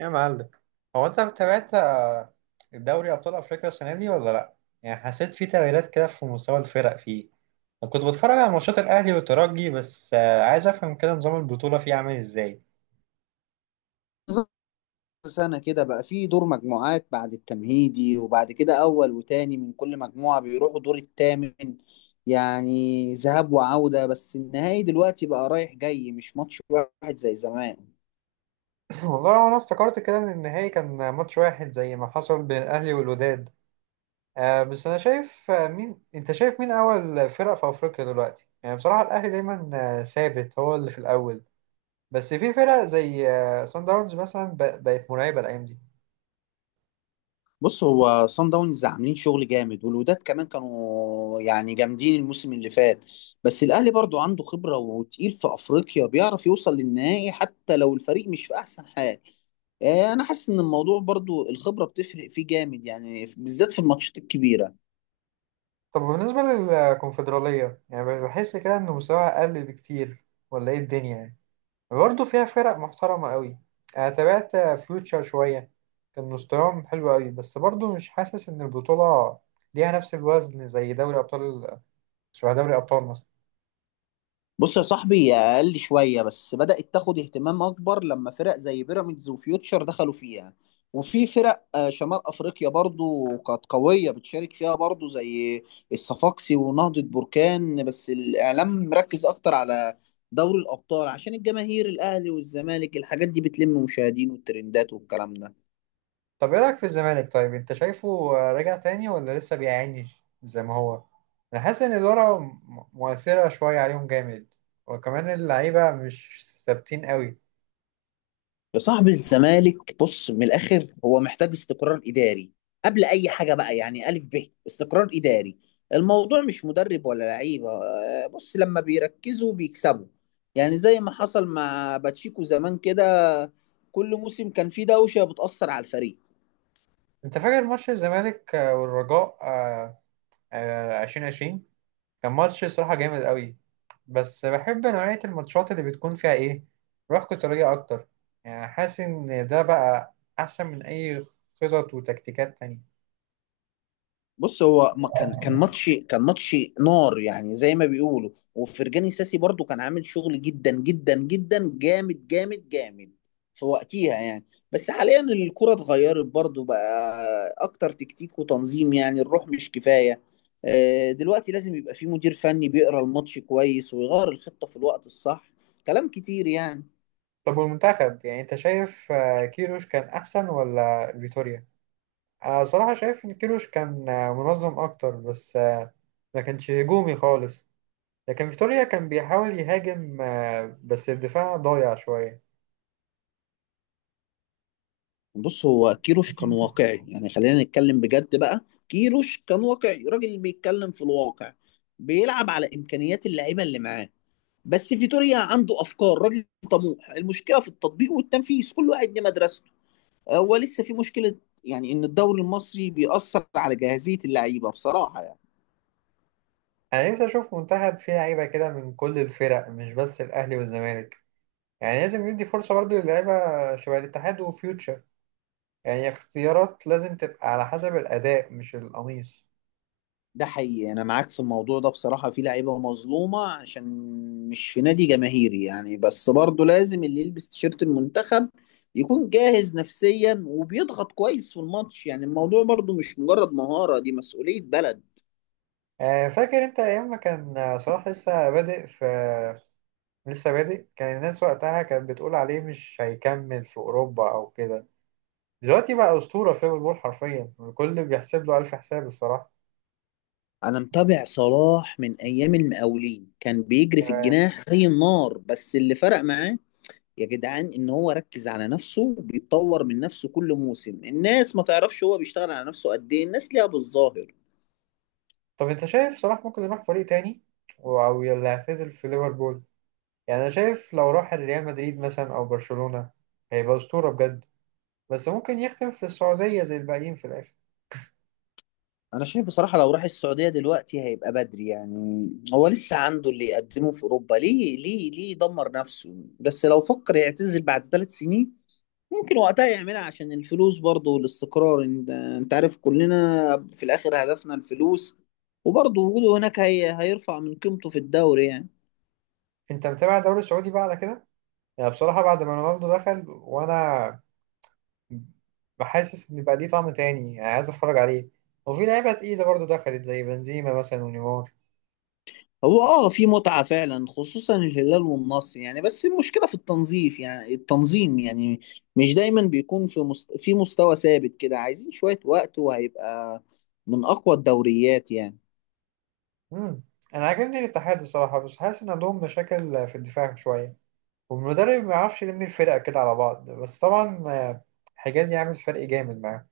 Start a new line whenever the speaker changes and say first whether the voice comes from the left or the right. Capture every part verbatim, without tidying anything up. right: يا معلم، هو انت تابعت آه، الدوري ابطال افريقيا السنه دي ولا لا؟ يعني حسيت في تغييرات كده في مستوى الفرق فيه؟ انا كنت بتفرج على ماتشات الاهلي والترجي بس، آه، عايز افهم كده نظام البطوله فيه عامل ازاي.
left: بالظبط. سنة كده بقى في دور مجموعات بعد التمهيدي، وبعد كده أول وتاني من كل مجموعة بيروحوا دور التامن. يعني ذهاب وعودة، بس النهائي دلوقتي بقى رايح جاي، مش ماتش واحد زي زمان.
right: والله انا افتكرت كده ان النهائي كان ماتش واحد زي ما حصل بين الاهلي والوداد. آه بس انا شايف، آه، مين انت شايف مين اول فرق في افريقيا دلوقتي؟ يعني بصراحه الاهلي دايما، آه، ثابت هو اللي في الاول. بس في فرق زي آه، سان داونز مثلا ب- بقت مرعبه الايام دي.
left: بص، هو صن داونز عاملين شغل جامد، والوداد كمان كانوا يعني جامدين الموسم اللي فات. بس الأهلي برضو عنده خبرة وتقيل في أفريقيا، بيعرف يوصل للنهائي حتى لو الفريق مش في أحسن حال. آه، انا حاسس ان الموضوع برضو الخبره بتفرق فيه جامد، يعني في- بالذات في الماتشات الكبيره.
right: طب بالنسبة للكونفدرالية، يعني بحس كده إنه مستواها أقل بكتير، ولا إيه الدنيا؟ يعني برضه فيها فرق محترمة أوي. أنا تابعت فيوتشر شوية، كان مستواهم حلو أوي، بس برضه مش حاسس إن البطولة ليها نفس الوزن زي دوري أبطال، شبه دوري أبطال مصر.
left: بص يا صاحبي، هي اقل شويه، بس بدات تاخد اهتمام اكبر لما فرق زي بيراميدز وفيوتشر دخلوا فيها. وفي فرق آه، شمال افريقيا برضو كانت قويه بتشارك فيها برضو، زي الصفاقسي ونهضه بركان، بس الاعلام مركز اكتر على دوري الابطال عشان الجماهير، الاهلي والزمالك، الحاجات دي بتلم مشاهدين والترندات والكلام ده.
right: طب إيه رأيك في الزمالك؟ طيب أنت شايفه رجع تاني ولا لسه بيعاني زي ما هو؟ أنا حاسس إن الإدارة م- مؤثرة شوية عليهم جامد، وكمان اللعيبة مش ثابتين أوي.
left: يا صاحبي الزمالك، بص، من الاخر هو محتاج استقرار اداري قبل اي حاجه بقى، يعني الف ب استقرار اداري. الموضوع مش مدرب ولا لعيبه. آه، بص، لما بيركزوا بيكسبوا، يعني زي ما حصل مع باتشيكو زمان كده. كل موسم كان فيه دوشه بتاثر على الفريق.
right: انت فاكر ماتش الزمالك آه، والرجاء آه، آه، ألفين وعشرين؟ كان ماتش صراحة جامد قوي. بس بحب نوعية الماتشات اللي بتكون فيها ايه؟ روح قتالية اكتر. يعني حاسس ان ده بقى احسن من اي خطط وتكتيكات تانية.
left: بص هو ما كان كان ماتش، كان ماتش نار، يعني زي ما بيقولوا. وفرجاني ساسي برضو كان عامل شغل جدا جدا جدا جامد جامد جامد في وقتها يعني. بس حاليا الكرة اتغيرت برضو، بقى اكتر تكتيك وتنظيم، يعني الروح مش كفاية. آه، دلوقتي لازم يبقى في مدير فني بيقرا الماتش كويس ويغير الخطة في الوقت الصح. كلام كتير يعني.
right: طب والمنتخب، يعني انت شايف آه، كيروش كان احسن ولا فيتوريا؟ انا صراحة شايف ان كيروش كان آه، منظم اكتر، بس آه، ما كانش هجومي خالص. لكن فيتوريا كان بيحاول يهاجم، آه، بس الدفاع ضايع شوية.
left: بص هو كيروش كان واقعي، يعني خلينا نتكلم بجد بقى. كيروش كان واقعي، راجل بيتكلم في الواقع، بيلعب على امكانيات اللعيبه اللي معاه. بس فيتوريا عنده افكار، راجل طموح، المشكله في التطبيق والتنفيذ. كل واحد ليه مدرسته. هو لسه في مشكله، يعني ان الدوري المصري بيأثر على جاهزيه اللعيبه بصراحه.
right: انا نفسي اشوف منتخب فيه لعيبه كده من كل الفرق، مش بس الاهلي والزمالك. يعني لازم ندي فرصه برضو للعيبه شبه الاتحاد وفيوتشر. يعني اختيارات لازم تبقى على حسب الاداء مش القميص.
left: ده حقيقي، انا معاك في الموضوع ده. بصراحة في لعيبة مظلومة عشان مش في نادي جماهيري يعني، بس برضه لازم اللي يلبس تيشيرت المنتخب يكون جاهز نفسيا، وبيضغط كويس في الماتش. يعني الموضوع برضه مش مجرد مهارة، دي مسؤولية بلد.
right: آه، فاكر انت ايام ما كان آه، صلاح لسه بادئ في لسه بادئ كان الناس وقتها كانت بتقول عليه مش هيكمل في اوروبا او كده؟ دلوقتي بقى اسطوره في ليفربول، حرفيا الكل بيحسب له الف حساب الصراحه.
left: انا متابع صلاح من ايام المقاولين، كان بيجري في
right: آه،
left: الجناح زي النار. بس اللي فرق معاه يا جدعان ان هو ركز على نفسه، بيتطور من نفسه كل موسم. الناس ما تعرفش هو بيشتغل على نفسه قد ايه، الناس ليها بالظاهر.
right: طب انت شايف صلاح ممكن يروح فريق تاني او يلا يعتزل في ليفربول؟ يعني انا شايف لو راح ريال مدريد مثلا او برشلونة هيبقى اسطورة بجد. بس ممكن يختم في السعودية زي الباقيين في الاخر.
left: انا شايف بصراحه لو راح السعوديه دلوقتي هيبقى بدري، يعني هو لسه عنده اللي يقدمه في اوروبا، ليه ليه ليه يدمر نفسه؟ بس لو فكر يعتزل بعد ثلاث سنين، ممكن وقتها يعملها عشان الفلوس برضه، والاستقرار. انت انت عارف كلنا في الاخر هدفنا الفلوس. وبرضه وجوده هناك هي هيرفع من قيمته في الدوري يعني.
right: انت متابع الدوري السعودي بقى على كده؟ يعني بصراحة بعد ما رونالدو دخل، وانا بحاسس ان بقى ليه طعم تاني، يعني عايز اتفرج عليه. وفي لعيبة تقيلة برضو دخلت زي بنزيما مثلا ونيمار.
left: هو اه، في متعة فعلا، خصوصا الهلال والنصر يعني، بس المشكلة في التنظيف، يعني التنظيم يعني. مش دايما بيكون في مست... في مستوى ثابت كده. عايزين شوية وقت وهيبقى من أقوى الدوريات يعني.
right: امم، انا عاجبني الاتحاد الصراحة، بس حاسس ان عندهم مشاكل في الدفاع شوية، والمدرب ما يعرفش يلم الفرقة كده على بعض. بس طبعا، آه، حجازي عامل فرق جامد معاهم.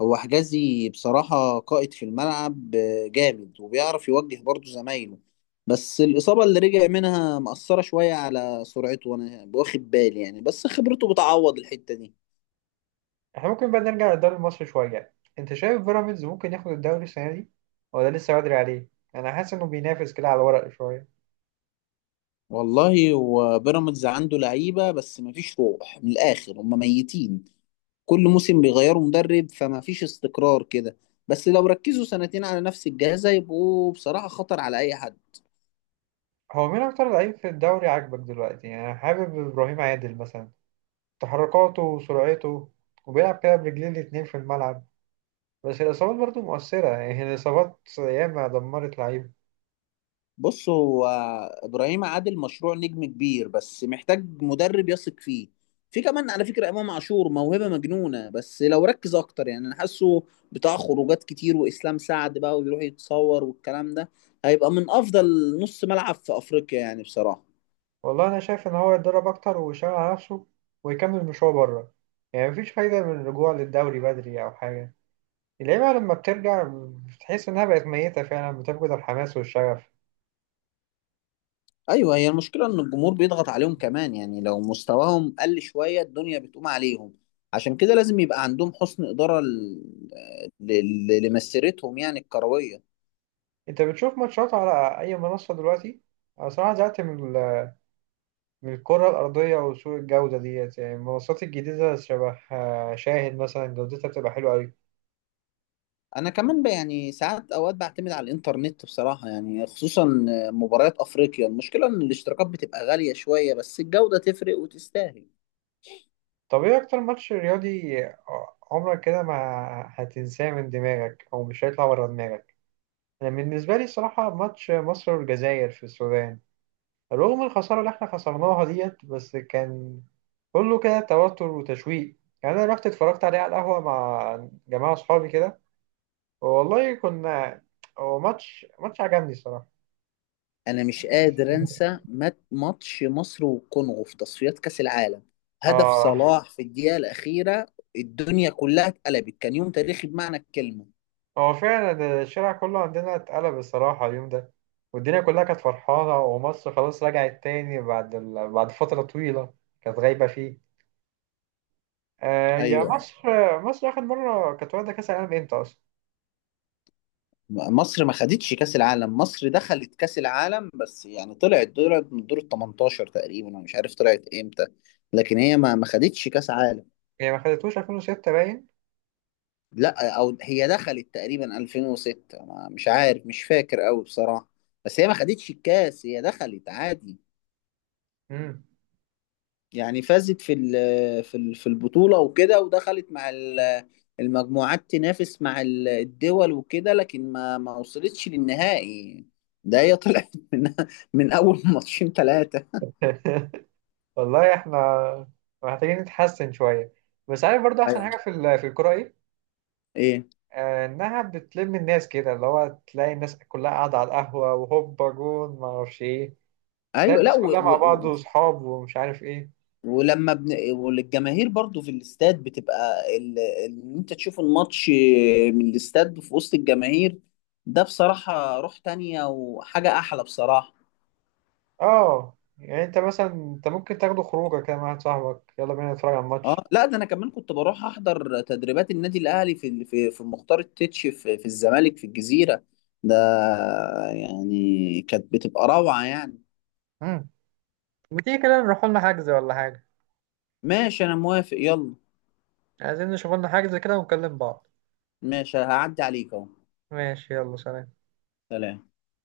left: هو حجازي بصراحة قائد في الملعب، آه، جامد وبيعرف يوجه برضه زمايله. بس الإصابة اللي رجع منها مأثرة شوية على سرعته، وأنا واخد بالي يعني، بس خبرته بتعوض الحتة دي.
right: احنا ممكن بقى نرجع للدوري المصري شوية؟ انت شايف بيراميدز ممكن ياخد الدوري السنة دي ولا لسه بدري عليه؟ انا حاسس انه بينافس كده على الورق شوية.
left: والله هو بيراميدز عنده لعيبه، بس مفيش روح، من الاخر هم ميتين. كل موسم بيغيروا مدرب، فمفيش استقرار كده. بس لو ركزوا سنتين على نفس الجهاز هيبقوا بصراحه خطر على اي حد.
right: هو مين اكتر لعيب في الدوري عاجبك دلوقتي؟ يعني انا حابب ابراهيم عادل مثلا، تحركاته وسرعته، وبيلعب كده برجلين الاتنين في الملعب. بس الاصابات برضه مؤثرة، يعني الاصابات ياما دمرت لعيبه.
left: بص هو ابراهيم عادل مشروع نجم كبير، بس محتاج مدرب يثق فيه. في كمان على فكره امام عاشور، موهبه مجنونه، بس لو ركز اكتر يعني، انا حاسه بتاع خروجات كتير، واسلام سعد بقى ويروح يتصور والكلام ده. هيبقى من افضل نص ملعب في افريقيا يعني بصراحه.
right: والله انا شايف ان هو يتدرب اكتر ويشتغل على نفسه ويكمل مشواره بره. يعني مفيش فايدة من الرجوع للدوري بدري او حاجة. اللعيبة لما بترجع بتحس إنها بقت ميتة فعلا، بتفقد الحماس والشغف.
left: ايوه، هي المشكله ان الجمهور بيضغط عليهم كمان. يعني لو مستواهم قل شويه الدنيا بتقوم عليهم. عشان كده لازم يبقى عندهم حسن اداره ل- ل- لمسيرتهم يعني الكرويه.
right: أنت بتشوف ماتشات على أي منصة دلوقتي؟ أنا صراحة زهقت من ال- من الكرة الأرضية وسوء الجودة ديت. يعني المنصات الجديدة شبه آه، شاهد مثلا، جودتها بتبقى حلوة أوي.
left: انا كمان ب- يعني ساعات اوقات بعتمد على الانترنت بصراحه، يعني خصوصا مباريات افريقيا. المشكله ان الاشتراكات بتبقى غاليه شويه، بس الجوده تفرق وتستاهل.
right: طب إيه أكتر ماتش رياضي عمرك كده ما هتنساه من دماغك، أو مش هيطلع ورا دماغك؟ أنا بالنسبة لي الصراحة ماتش مصر والجزائر في السودان، رغم الخسارة اللي احنا خسرناها ديت، بس كان كله كده توتر وتشويق. يعني انا رحت اتفرجت عليه على القهوة مع جماعة اصحابي كده، والله كنا، هو ماتش ماتش عجبني الصراحة.
left: انا مش قادر انسى مات- ماتش مصر والكونغو في تصفيات كاس العالم، هدف
right: اه،
left: صلاح في الدقيقه الاخيره. الدنيا كلها اتقلبت، كان يوم تاريخي بمعنى الكلمه.
right: هو فعلا الشارع كله عندنا اتقلب الصراحة اليوم ده، والدنيا كلها كانت فرحانة، ومصر خلاص رجعت تاني بعد ال... بعد فترة طويلة كانت غايبة فيه. آه يا
left: ايوه.
right: مصر. مصر آخر مرة كانت واخدة كأس العالم امتى أصلا؟
left: مصر ما خدتش كاس العالم، مصر دخلت كاس العالم بس، يعني طلعت دور من دور ال تمنتاشر تقريبا، انا مش عارف طلعت امتى. لكن هي ما ما خدتش كاس عالم.
right: هي ما خدتوش ألفين وستة باين؟
left: لا، او هي دخلت تقريبا ألفين وستة، ما- مش عارف، مش فاكر قوي بصراحه. بس هي ما خدتش الكاس، هي دخلت عادي.
right: مم.
left: يعني فازت في ال- في ال- في البطولة وكده، ودخلت مع ال- المجموعات، تنافس مع ال- الدول وكده، لكن ما ما وصلتش للنهائي. ده هي طلعت من من اول ماتشين ثلاثة.
right: والله احنا محتاجين نتحسن شوية. بس عارف برضو أحسن
left: ايوه.
right: حاجة في ال- في الكورة إيه؟
left: ايه.
right: آه، إنها بتلم الناس كده، اللي هو تلاقي الناس كلها قاعدة على القهوة وهوبا جون ما أعرفش إيه. تلاقي
left: ايوه. لا،
right: الناس
left: و
right: كلها
left: و
right: مع بعض
left: و-
right: وصحاب ومش عارف إيه.
left: ولما بن... والجماهير برضو في الاستاد بتبقى ال... ان انت تشوف الماتش من الاستاد في وسط الجماهير، ده بصراحة روح تانية، وحاجة احلى بصراحة.
right: آه يعني أنت مثلا، أنت ممكن تاخده خروجة كده مع واحد صاحبك: يلا بينا نتفرج على الماتش.
left: اه لا، ده انا كمان كنت بروح احضر تدريبات النادي الاهلي في في في مختار التتش، في في الزمالك، في الجزيره ده، يعني كانت بتبقى روعه يعني.
right: مم. ما تيجي كده نروح لنا حجز ولا حاجة؟
left: ماشي، انا موافق، يلا.
right: عايزين نشوف لنا حجز كده ونكلم بعض.
left: ماشي، هعدي عليك اهو.
right: ماشي يلا سلام.
left: سلام.